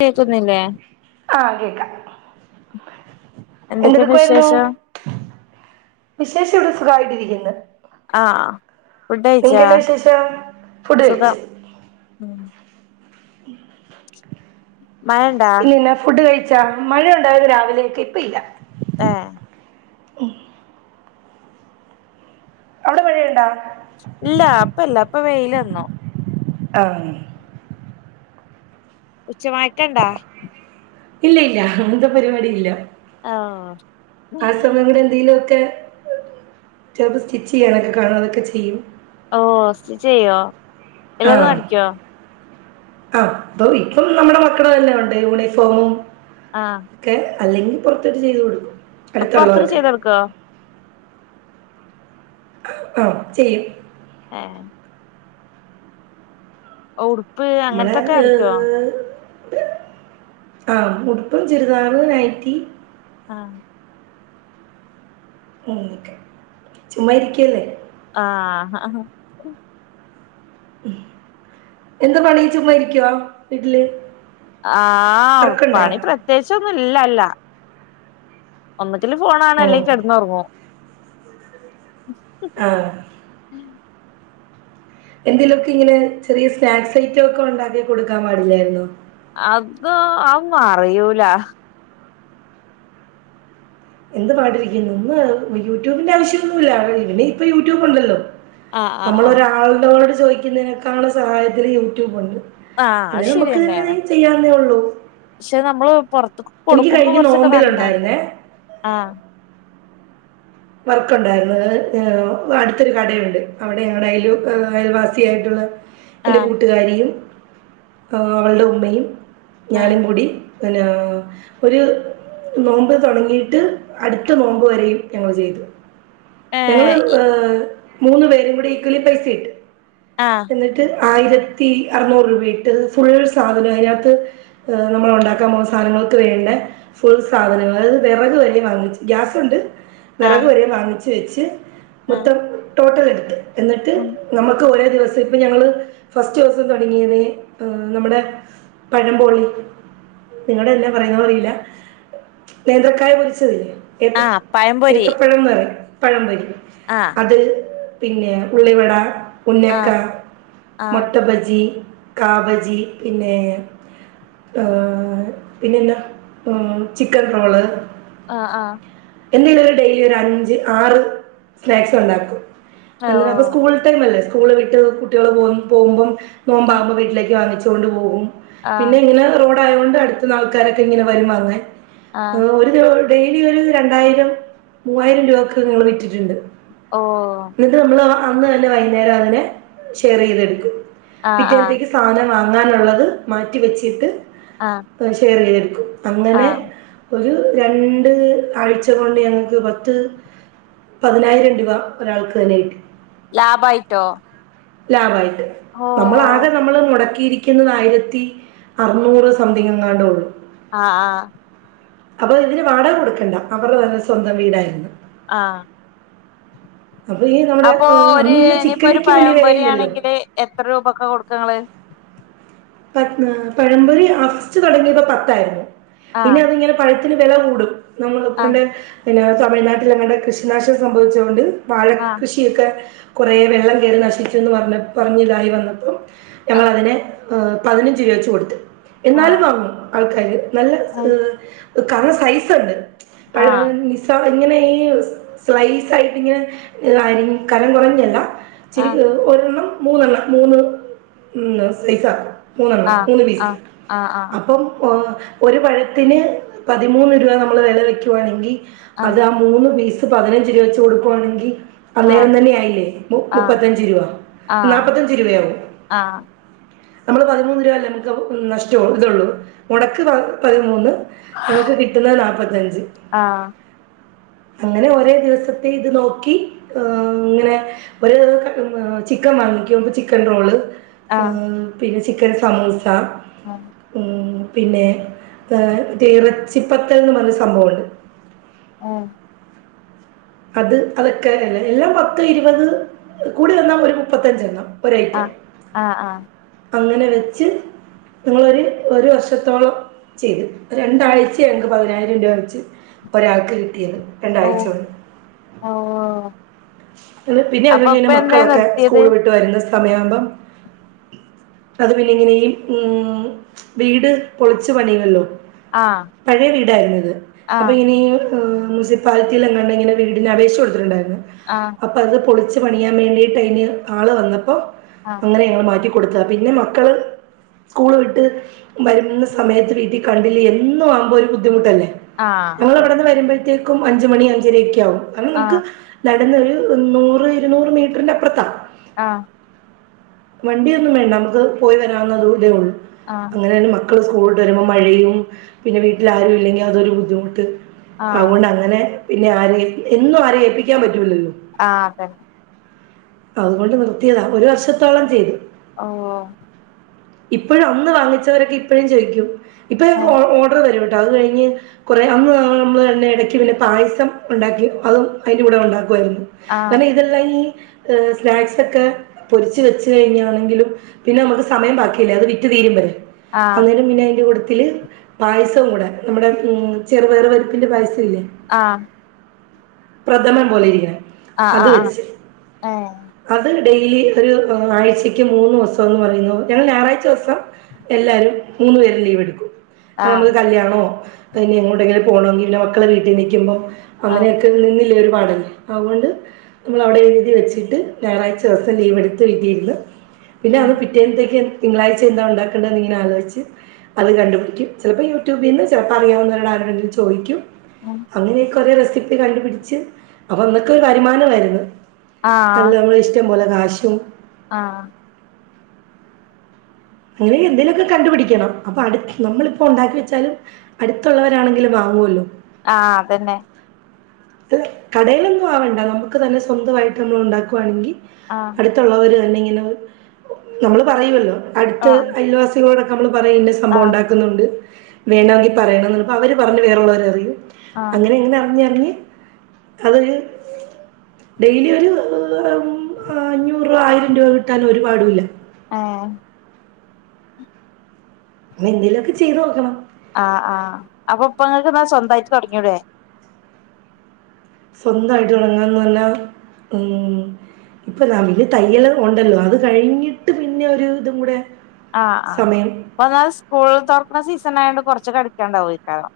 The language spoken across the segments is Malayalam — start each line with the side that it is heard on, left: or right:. left: കേക്കുന്നില്ലേ?
right: ആഹ് കേക്കാം
left: എന്തൊക്കെയുണ്ട്
right: എന്തെടുക്കുവായിരുന്നു?
left: വിശേഷം
right: വിശേഷക്കെ സുഖായിട്ടിരിക്കുന്ന്.
left: ആഹ് ഫുഡഴിച്ചാ
right: എന്താ വിശേഷം ഫുഡ് കഴിച്ചു
left: സുഖം. മഴണ്ടാ
right: ഇല്ലില്ല ഫുഡ് കഴിച്ചാ മഴ ഒണ്ടായിരുന്നു രാവിലെയെക്കെ ഇപ്പ ഇല്ല.
left: ഏഹ്
right: അവിടെ മഴയൊണ്ടോ?
left: ഇല്ല അപ്പല്ല അപ്പ വെയിലന്നു.
right: ആഹ്
left: ഉച്ച മയക്കണ്ടാ?
right: ഇല്ല ഇല്ല അങ്ങൻത്തെ പരിപാടി ഇല്ല
left: ആഹ്
right: ആഹ് സമയം കൂടെ എന്തെലുവൊക്കെ ചെലപ്പോ സ്റ്റിച്ച് ചെയ്യാനൊക്കെ കാണും അതൊക്കെ ചെയ്യും.
left: ഓ സ്റ്റിച്ചെയ്യോ?
right: ആഹ് ആഹ് അപ്പൊ എനിക്കോന്നു നമ്മടെ മക്കളെതെല്ലാം ഒണ്ട് യൂണിഫോമും
left: ആഹ്
right: ക്കെ അല്ലെങ്കി പുറത്തോട്ട് ചെയ്ത് കൊടുക്കും.
left: പൊറത്തൊക്കെ
right: അടുത്തുള്ളവർക്കൊക്കെ
left: ചെയ്തൊടുക്കോ?
right: ആഹ് ചെയ്യും.
left: ഏഹ് ഓടു
right: മ്മളെ ഏഹ്. ആഹ് ഉടുപ്പും, ചുരിദാറ്, നയ്റ്റി
left: ആഹ്
right: അങ്ങനൊക്കെ ചുമ്മ ഇരിക്കല്ലേ?
left: ആഹ് അഹാ
right: എന്താ പണി ചുമ്മ ഇരിക്കുവൊ വീട്ടില്?
left: ആഹ്
right: വർക്കുണ്ടാ
left: പണി പ്രത്യേകിച്ചൊന്നും ഇല്ലല്ല. ഒന്നുങ്കിൽ ഫോണാണ്
right: ഉം
left: അല്ലെങ്കി കെട്ന്ന് ഒറ്ങ്ങും.
right: ആഹ് എന്തേലുക്കെ ഇങ്ങനെ ചെറിയ സ്നാക്സ് ഐറ്റം ഒക്കെ ഒണ്ടാക്കി കൊടുക്കാൻ പാടില്ലായിരുന്നോ?
left: അത് ഒന്നും അറിയൂല.
right: എന്ത് പാടിരിക്കുന്നു ഒന്ന് യൂട്യൂബിന്റെ ആവശ്യമൊന്നുമില്ല ഇനിഇപ്പ യൂട്യൂബ് ഉണ്ടല്ലോ?
left: ആഹ് ആഹ്
right: നമ്മൾ
left: ആഹ്
right: ഒരാളിനോട് ചോയ്ക്കുന്നതിനെക്കാൾ സഹായത്തിന് യൂട്യൂബ് ഒണ്ട്.
left: ആഹ്
right: അല്ലെ ന്നമുക്ക് തന്നെ ചെയ്യാവുന്നെ ഒള്ളു.
left: ക്ഷെ ന്നമ്മള് പൊർത്ത്ക്ക് കൊടുക്കുമ്പോ
right: കഴിഞ്ഞ
left: കുർച്ചൊക്കെ ന്നന്നാണ്ടെ
right: നോമ്പിലുണ്ടായിരുന്നേ
left: ആഹ്
right: വക്കെണ്ടായിരുന്നു ഏഹ് അടുത്തൊരു കടയുണ്ട് അവിടെ ഞങ്ങടെ അയലു അയൽവാസി ആയിട്ടുള്ള എൻ്റെ
left: ആഹ്
right: കൂട്ടുകാരിയും അവള്ടെ ഉമ്മയും
left: ആഹ്
right: ഞാനുംകൂടിം പിന്നാ ഒര് നോമ്പ് തുടങ്ങിയിട്ട് അടുത്ത നോമ്പ് വെരെയും ഞങ്ങൾ ചെയ്തു ഞങ്ങള്
left: ഏഹ് ഇ
right: ഏഹ് മൂന്ന് പേരുംകൂടി ഈക്വലി പെയ്സ ഇട്ടു.
left: ആഹ്
right: എന്നിട്ട് ആയിരത്തി അർനൂറ് രൂപെയിട്ട് ഫുൾ സാധനം അയ്നകത്ത് ഏഹ് ന്നമ്മള് ഒണ്ടാക്കാൻ പോവുന്ന സധനങ്ങൾക്ക് വേണ്ട ഫുൾ സാധനം അത് വിറക് വെരെ വാങ്ങിച്ചു ഗ്യാസുണ്ട്. വെറെക്
left: ആഹ്
right: വെരെ വാങ്ങിച്ച് വെച്ച്
left: ആഹ്
right: മൊത്തം ട്ടോട്ടേൽ എടുത്ത് എന്നിട്ട്
left: ഉം
right: നമ്മക്ക് ഒരേ ദിവസം ഇപ്പൊ ഞങ്ങള് ഫസ്റ്റൂസം തുടങ്ങിയത് ഏഹ് നമ്മടെ പഴംമ്പോളി നിങ്ങളെന്നാ പറയുന്നെ അറിയില്ല. നേത്രക്കായ പൊരിച്ചതില്ലേ? ഏത്ത
left: ആഹ് പഴംപൊരി
right: ഏത്തപ്പഴം പറയും പഴംപ്പൊരി.
left: ആഹ്
right: അത് പിന്നെ ഉള്ളിവട, ഉുന്നക്ക,
left: ആഹ് ആഹ്
right: മൊട്ടബജി. കാബജി പിന്നെ ആഹ് പിന്നെന്നാ ചിക്കെൻറോള്.
left: ആഹ്, ആഹ്
right: എന്തെങ്കിലും ഒരു ഡെയ്ലി ഒരു അഞ്ച് ആറ് സ്നാക്സ് ഉണ്ടാക്കും എന്താപ്പ
left: ഓഹ്
right: സ്കൂൾ ട്ടയ്മല്ലെ സ്കൂള് വിട്ട് കുട്ടികൾ പോവു പോകുമ്പോ
left: ആഹ്
right: നോമ്പാകുമ്പോ വീട്ടിലേക്ക് വാങ്ങിചോണ്ട് പോകും. പിന്നെ
left: ആഹ്
right: ഇങ്ങനെ റോഡായോണ്ട് അടുത്ത്ന്ന് ആൾക്കാരൊക്കെ ഇങ്ങനെ വരുമങ്
left: ആഹ്
right: ഹ് ഒര് ഡെയ്ലി ഒര് രണ്ടായിരം മൂവായിരം രൂപക്ക് ഞങ്ങൾ വിറ്റിട്ടുണ്ട്.
left: ഓഹ്
right: ന്നട്ട് ന്നമ്മള് അന്ന് തന്നെ വൈകുന്നേരം തന്നെ ഷെയെർ ചെയ്തെടുക്കും
left: ആഹ് ആഹ്
right: പിറ്റെതിക്ക് സാനം വാങ്ങാനുള്ളത് മാറ്റിവെച്ചിട്ട്
left: ആഹ്
right: ഷെയർ ചെയ്തെടുക്കും അങ്ങനെ
left: ആഹ്
right: ഒരു രണ്ട് ആഴ്ച റ്റതോണ്ട് ഞങ്ങൾക്ക് പത്ത് പതിനായിരം രൂപ ഒരാൾക്ക് തന്നെകിട്ടി.
left: ലാഭായിട്ടോ?
right: ലാഭയിട്ട്
left: ഓ
right: ന്നമ്മളാകെ ന്നമ്മള് മൊടക്കിയിരിക്കുന്നത് ആയിരത്തി അർന്നൂറ് സംതിങ് എങ്ങാണ്ട് ഒള്ളു.
left: ആഹ്, ആഹ്
right: അപ്പൊ ഇതിന് വാടകകൊടുക്കണ്ട അവരുടെതന്നെ സ്വന്തംവീടായിരുന്നു.
left: ആഹ്
right: അപ്പൊ ഇതാ
left: അപ്പൊ ഒരു ഇനിയിപ്പോ ഒരു പയംപൊരി
right: വിലയില്ലല്ലോ
left: ആണെങ്കില് എത്ര രൂപ ക്ക കൊടുക്ക ഇ ങ്ങള്?
right: പ പഴമ്പൊരി ഫസ്റ്റ് തുടങ്ങിയപ്പോ പത്തായിരുന്നു പിന്നെ
left: ആഹ്
right: അതിങ്ങനെ- പഴത്തിന് വില കൂടും നമ്മൾ
left: ആഹ്
right: ഇപ്പണ്ട് പിന്നെ തമിഴ്നാട്ടിൽ അങ്ങടെ കൃഷിനാശം സംഭവിച്ചത് കൊണ്ട് വാഴ
left: ആഹ്
right: കൃഷിയൊക്കെ കൊറെ വെള്ളം കയറി നശിച്ചുന്ന് പറഞ്ഞ പറഞ്ഞ ഇതായി വന്നപ്പോം
left: ആഹ്
right: ഞങ്ങളതിനെ ഹ് പതിനഞ്ച് രൂപ വെച്ച് കൊടുത്ത് എന്നാലും വാങ്ങും ആൾക്കാര് നല്ല
left: ആഹ് ഏഹ്
right: കറണ സൈസുണ്ട് പഴം
left: ആഹ്
right: ഇങ്ങനെ ഈ സ്ലൈസ് ആയിട്ട് ഇങ്ങനെ കനം കുറഞ്ഞല്ല ച്ചിരി
left: ആഹ്
right: ഒരെണ്ണം മൂന്നെണ്ണം മൂന്ന് സൈസ ആക്കും മൂന്നെണ്ണം
left: ആഹ്
right: മൂന്ന് പീസ്
left: ആഹ് ആഹ്
right: അപ്പം ഒരു പഴത്തിന് പതിമൂന്ന് രൂപ നമ്മൾ വില വെക്കുവാണെങ്കിൽ
left: ആഹ്
right: അത്- മൂന്ന് പീസ് പതിനഞ്ച് രൂപാവെച്ച് കൊടുക്കുവാണെങ്കിൽ അന്നേരം തന്നെ ആയില്ലേ മു
left: ആഹ്
right: മുപ്പത്തഞ്ച് രൂപ നാപ്പത്തഞ്ച് രൂപയാവു
left: ആ
right: നമ്മള് പതിമൂന്ന് രൂപല്ലേ നമുക്ക് നഷ്ടവും ഇതള്ളൂ മുടക്ക് പതിമൂന്ന് നമുക്ക് കിട്ടുന്ന നാല്പ്പത്തഞ്ച് അങ്ങനെ ഒരേ ദിവസത്തെ ഇത് നോക്കി ഏഹ് ഇങ്ങനെ ഒരേ ചിക്കൻ വാങ്ങികചിക്കൻ റോള്
left: ആഹ് ആഹ്
right: പിന്നെ ചിക്കൻ സമൂസ
left: ആഹ്
right: ഉ പിന്നെ ഇറച്ചിപ്പത്തൽ എന്ന് പറഞ്ഞ സംഭവമുണ്ട്
left: ആഹ്
right: അത് അതൊക്കെല്ല എല്ലാ പത്ത് ഇരുപത് കൂടി വന്നൽ ഒരു മുപ്പത്തഞ്ചെണ്ണം ഒരഐറ്റം
left: ആഹ് ആഹ് ആഹ്
right: അങ്ങനെ വെച്ച് നിങ്ങളരു ഒരു വർഷത്തോളം ചെയ്ത് രണ്ടാഴ്ച ഞങ്ങൾക്ക് പതിനായിരം രൂപ വെച്ച് ഒരാൾക്ക് കിട്ടിയത്
left: ഓ
right: രണ്ടാഴ്ച കൊണ്ട്
left: ഓ
right: പിന്നെ
left: അപ്പൊ ഇപ്പ
right: [unintelligible]
left: എന്താ
right: മക്കളൊക്കെ
left: നിർത്തിയത്
right: സ്കൂള് വിട്ടുവരുന്ന സമയാകുമ്പം അത് പിന്നെ ഈ ഉം വീട് പൊളിച്ചു പണിയുവല്ലോ
left: ആഹ്
right: പഴയ വീടാരുന്നിത് അപ്പൊ
left: ആഹ്
right: ഈ മുൻസിപ്പാലിറ്റിലെങ്ങാണ്ട് ഇങ്ങനെ വീടിന് അപേക്ഷ കൊടുത്തിട്ടുണ്ടാരുന്നു
left: ആഹ്
right: അപ്പ അത് പൊളിച്ച് പണിയാൻ വേണ്ടിട്ട് അതിന് ആള് വന്നപ്പം
left: ആഹ്
right: അങ്ങനെ ഞങ്ങള് മാറ്റി കൊടുത്ത പിന്നെ മക്കള് സ്കൂൾ വിട്ട് വരുന്ന സമയത്ത് വീട്ടി കണ്ടില്ലേ എന്നും ആകുമ്പോ ഒരു ബുദ്ധിമുട്ടല്ലേ
left: ആഹ്
right: ഞങ്ങൾ
left: അതന്നെ
right: ഇവിടെന്ന് വരുമ്പോഴത്തേക്കും അഞ്ചു മണി അഞ്ചരൊക്ക ആകും കാരണം നമുക്ക്
left: ആഹ്
right: നടന്ന് ഒരു നൂറ് ഇരുനൂറ് മീറ്ററിൻ്റെ അപ്പുറത്താ
left: ആഹ്
right: വണ്ടിയൊന്നും വേണ്ട നമുക്ക് പോയി വരാവുന്ന ദൂരെ ഉള്ളൂ
left: ആഹ്
right: അങ്ങനെയാണ് മ ക്കള് സ്കൂള്ട്ട് വരുമ്പോ മഴയും പിന്നെ വീട്ടിലാരും ഇല്ലെങ്കി അതൊരു ബുദ്ധിമുട്ട് അതുകൊണ്ട് അങ്ങനെ പിന്നെ ആരെയും എന്നും ആരെയും ഏൽപ്പിക്കാ പറ്റൂലല്ലോ
left: ആഹ് അതന്നെ
right: അതുകൊണ്ട് നിർത്തിയതാ ഒരു വർഷത്തോളം ചെയ്തു
left: ഓഹ് ഓഹ്
right: ഇപ്പോഴും അന്ന് വാങ്ങിച്ചവരൊക്കെ ഇപ്പോഴും ചോദിക്കും ഇപ്പൊ ഞങ്ങക്ക്
left: ഏഹ്
right: ഓർഡർ തരും കേട്ടോ അത് കഴിഞ്ഞ് കുറെ അന്ന് നമ്മള് തന്നെ ഇടക്ക് പിന്നെ പായസം ഉണ്ടാക്കി അതും അയിന്റെ കൂടെ ഉണ്ടാക്കുവായിരുന്നു
left: ആഹ്
right: കാരണം ഇതെല്ലാം [unintelligible] സ്നാക്സ് ഒക്കെ പൊരിച്ചു വെച്ച് കഴിഞ്ഞാണെങ്കിലും പിന്നെ നമുക്ക് സമയം ബാക്കി ല്ല അത് വിറ്റ് തീരും വരെ
left: ആഹ്
right: അന്നേരം പിന്നയിൻ്റെ കൂട്ടത്തില് പായസവും കൂടെ നമ്മുടെ ഉം ചെറുപയർ പരിപ്പിൻ്റെ പായസം ഇല്ലേ
left: ആഹ്
right: പ്രഥമൻ പോലെ ഇരിക്കുന്നെ അത്
left: ആഹ് ആഹ് ആഹ്
right: വെച്ച്
left: ഏഹ്
right: അത് ഡെയിലി ഒരു ആഴ്ചയ്ക്ക് മൂന്ന് ദിവസം എന്ന് പറഞ്ഞു ഞങ്ങള് ഞായറാ [unintelligible] ദിവസം എല്ലാരും മൂന്നു പേരും ലീവ് എടുക്കും ആഹ് നമ്മുക്ക് കല്യാണോ പിന്നെ എങ്ങോട്ടെങ്കിലും പോണോങ്കിലും പിന്നെ മക്കളെവീട്ടി നിക്കുമ്പം
left: ആഹ്
right: അങ്ങനെയൊക്കെ നിന്നില്ലേ ഒരു പാടല്ലേ അതുകൊണ്ട് നമ്മൾ അവിടെ എഴുതി വെച്ചിട്ട് ഞായറാഴ്ച ദിവസം ലീവ് എടുത്ത് വീട്ടി ഇരുന്ന് പിന്നെ അത്
left: ആഹ്
right: പിറ്റേന്നത്തേക്ക് തിങ്കളാഴ്ച എന്താ ഉണ്ടാക്കേണ്ടന്ന് ഇങ്ങനെ ആലോചിച്ച് അത് കണ്ടു പിടിക്കും ചിലപ്പോൾ യൂട്യൂബിൽ നിന്ന് ചിലപ്പോൾ അറിയാവുന്നവരാരോടെങ്കിലും ചോദിക്കും അങ്ങനെ കുറെേ റെസിപ്പി കണ്ടുപിടിച്ച് അപ്പൊ അന്നൊക്ക വരുമാനമാരുന്നു
left: ആഹ്
right: [unintelligible] ഇഷ്ടംപലെ കാശും
left: ആഹ്
right: അങ്ങനെ എന്തേലുവൊക്കെ കണ്ടുപിടിക്കണം അപ്പൊ അടു നമ്മളിപ്പോ ഒണ്ടാക്കി വെച്ചാലും അടുത്തുള്ളവരാണെങ്കിലും വാങ്ങുവല്ലോ
left: ആഹ് അതന്നെ
right: അല്ല കടയിലൊന്നും ആവണ്ട നമുക്ക് തന്നെ സ്വന്തവായിട്ട് നമ്മൾ ഉണ്ടാക്കുവാണെങ്കി
left: ആഹ്
right: [unintelligible] തന്നെ ഇങ്ങനെ നമ്മള് പറയുവല്ലോ അടുത്ത
left: ആഹ്
right: അയൽവാസികളോടൊക്കെ നമ്മള് പറയും ഇന്ന സംഭവം
left: ആഹ്
right: ഉണ്ടാക്കുന്നൊണ്ട് വേണമെങ്കിൽ പറയണം അവര് പറഞ്ഞ് വേറൊള്ളൊരറിയും
left: ആഹ്
right: അങ്ങനെ എങ്ങനെ അറിഞ്ഞറിഞ്ഞ് അതൊരു ഡെയിലി ഒരു ഉം അഞ്ഞൂറോ ആയിരം രൂപ കിട്ടാനോ ഒരുപാടുല്ല
left: ആഹ
right: എന്തലൊക്കെ ചെയ്ത് നോക്കണം
left: ആ് ആ് അപ്പൊ ഇപ്പങ്ങൾക്ക് എന്നാ സ്വന്തമായിട്ട് തുടങ്ങിടേ
right: സ്വന്തായിട്ട് തുടങ്ങാന്ന് നല്ലാ ഉ ഇപ്പൊ ന [unintelligible] തയ്യല് ഉണ്ടല്ലോ അത് കഴിഞ്ഞിട്ട് പിന്നെ ഒരു ഇതും കൂടെ
left: ആഹ് ആ്
right: സമയം
left: അപ്പ ന്നാൽ സ്കൂൾ തുറക്കുന്ന സീസൺ ആയണ്ട് കുറച്ച് ക്കെ അടിക്കാണ്ടാവും ഇക്കാരം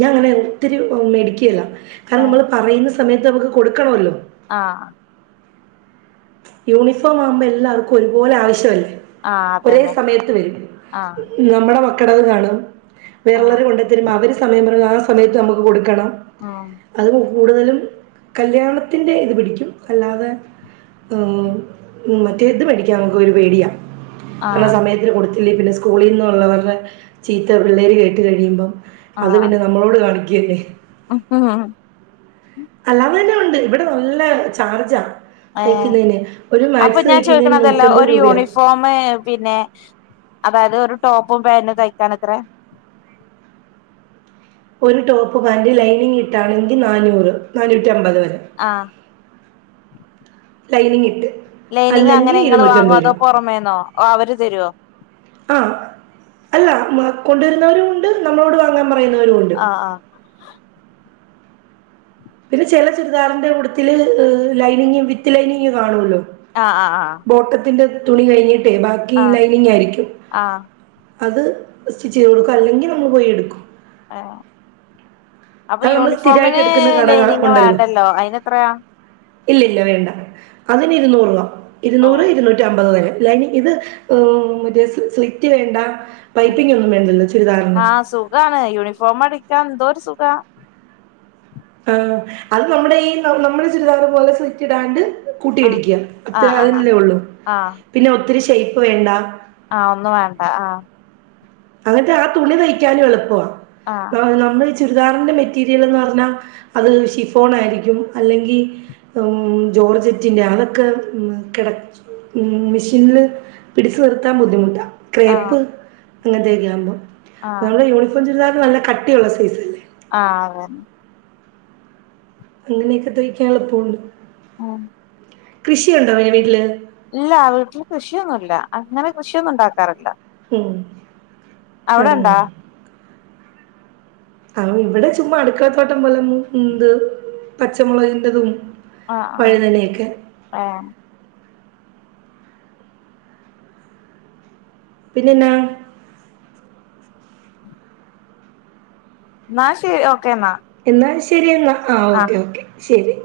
right: ഞാൻ അങ്ങനെ ഒത്തിരി മേടിക്കല്ല കാരണം
left: ഏഹ്
right: നമ്മൾ പറയുന്ന സമയത്ത് നമുക്ക് കൊടുക്കണല്ലോ
left: ആഹ
right: യൂണിഫോം ആവുമ്പോ എല്ലാവർക്കും ഒരുപോലെ ആവശ്യമല്ലേ
left: ആഹ്
right: ഒരേ
left: അതന്നെ
right: സമയത്ത് വരും
left: ആഹ്
right: നമ്മുടെ മക്കട കാണും
left: ആഹ്
right: വേറള്ളവരെ കൊണ്ടുത്തരുമ്പോൾ അവര് സമയം പറഞ്ഞ ആ സമയത്ത് നമുക്ക് കൊടുക്കണം.
left: ആ
right: അത് കൂടുതലും കല്യാണത്തിൻ്റെ ഇത് പിടിക്കും അല്ലാതെ മറ്റേത് മേടിക്കാൻ നക്ക് ഒരു പേടിയാ കാരണം
left: ആഹ്
right: സമയത്തിന് കൊടുത്ത് പിന്നെ സ്കൂളിൽ നിന്നള്ളവരുടെ ചീത്ത പിള്ളേര് കേട്ട് കഴിയുമ്പം അത്
left: ആഹ്
right: പിന്നെ നമ്മളോട് കാണിക്കും. [unintelligible]
left: ആഹ്
right: അല്ലാ തന്നെ ഉണ്ട് ഇവിടെ നല്ല ചാർജാ
left: ഏഹ്
right: തയ്ക്കുന്നതിന് ഒരു മാക്സി തയ്ക്കുന്നതിന് നൂറ്റമ്പത് രൂപയാ
left: ഫോമ് പിന്നെ അതായത് ഒരു ടോപ്പും പാൻറും തയ്ക്കാൻ എത്ര?
right: ഒരു ടോപ്പ് പാന്റ് ലൈനിങ് ഇട്ടുകയാണെങ്കിൽ നാനൂറ് നാനൂറ്റി അമ്പത് വരെ
left: ആ
right: ലൈനിങ് ഇട്ട്
left: ലൈനിങ് അങ്ങനെ
right: അല്ലെങ്കി
left: നിങ്ങൾ വാങ്ങുവോ? അതോ
right: രൂപ.
left: പുറമേന്നോ ഓ അവര് തരുവോ
right: ആ അല്ല കൊണ്ടുവരുന്നവരും ഉണ്ട് നമ്മളോട് വാങ്ങാൻ പറയുന്നവരും ഉണ്ട്.
left: ആഹ്
right: പിന്നെ ചില ചുരിദാറിന്റെ കൂട്ടത്തില് ലൈനിങ്ങ് വിത്ത് ലൈനിങ് കാണുള്ളു
left: ആഹ ആ് ആ
right: ഓട്ടത്തിന്റെ തുണി കഴിഞ്ഞിട്ടേ ബാക്കി
left: ആഹ്
right: ലൈനിങ് ആയിരിക്കും.
left: ആഹ്
right: അത് സ്റ്റിച്ച് ചേർക്കും അല്ലെങ്കിൽ നമ്മൾ പോയി എടുക്കും.
left: അപ്പൊ
right: അത് നമ്മള് സ്ഥിരായിട്ട്
left: യൂണിഫോമിന്
right: എടുക്കുന്ന കട കാ
left: ലൈനിങ്
right: ഉണ്ടല്ലോ.
left: വേണ്ടല്ലോ അയ്ന എത്രയാ?
right: ഇല്ല ഇല്ല വേണ്ട അതിന് ഇരുന്നൂറ് രൂപ
left: ഓ
right: ഇരുന്നൂറ് ഇരുന്നൂറ്റി. റ്റമ്പത് വരെ അല്ല ഇത് മറ്റ സ്ലിറ്റ് വേണ്ട പൈപ്പിംഗ് ഒന്നും വേണ്ടല്ലോ ചുരിദാറിന്
left: ആഹ സുഖാണ് യൂണിഫോമ ടിക്കാൻ എന്തോരു സുഖ
right: ആ അത് നമ്മുടെ ഇ നമ്മുടെ ചുരിദാറ് പോലെ സിറ്റിടാണ്ട്
left: ആഹ്
right: കൂട്ടിയിടിക്കുക അത്ര
left: ആഹ് ആഹ്
right: അല്ലേ ഉള്ളൂ പിന്നെ ഒത്തിരി ഷേയ്പ്പ് വേണ്ട
left: ആഹ ഒന്നും വേണ്ട ആ
right: അങ്ങനത്തെ ആ തുണി തയ്ക്കാനും എളുപ്പമാ
left: ആഹ്
right: നമ്മള് ചുരിദാറിന്റെ മെറ്റീരിയൽന്ന് പറഞ്ഞാ അത് ഷിഫോൺ ആയിരിക്കും അല്ലെങ്കിൽ ജോർജെറ്റിൻ്റെ അതൊക്കെ കിട ഉ മെഷീനില് പിടിച്ചു നിർത്താൻ ബുദ്ധിമുട്ടാണ്
left: ആഹ്
right: ക്രേപ്പ് അങ്ങനത്തെെയൊക്കെ യാവുമ്പോ
left: ആഹ്
right: നമ്മുടെ യൂണിഫോം ചുരിതാറ് നല്ല കട്ടിയുള്ള സൈസ്
left: ആ അതെ
right: അങ്ങനെയൊക്കെ തയ്ക്കാ എളുപ്പമുണ്ട്
left: മ്
right: കൃഷിയുണ്ടോെ വീട്ടില്?
left: ഇല്ല വീട്ടില് കൃഷിയൊന്നുല്ല അങ്ങനെ കൃഷിയൊന്നും ഉണ്ടാക്കാറില്ല
right: ഉം ആഹ്.
left: അവിടെണ്ടാ
right: ആഹ് ഇവിടെ ചുമ്മാ അടുക്കളത്തോട്ടം പോലെ ഉണ്ട് പച്ചമുളകിന്റേതും
left: ആഹ് ആഹ് ഏഹ്
right: പിന്നെ എന്താ
left: എന്നാ ശരി ഓക്കേ എന്നാ
right: എന്നാ ശരിയെന്നാ ആഹ്
left: ആ
right: ഓക്കേ ഓക്കെ ശരി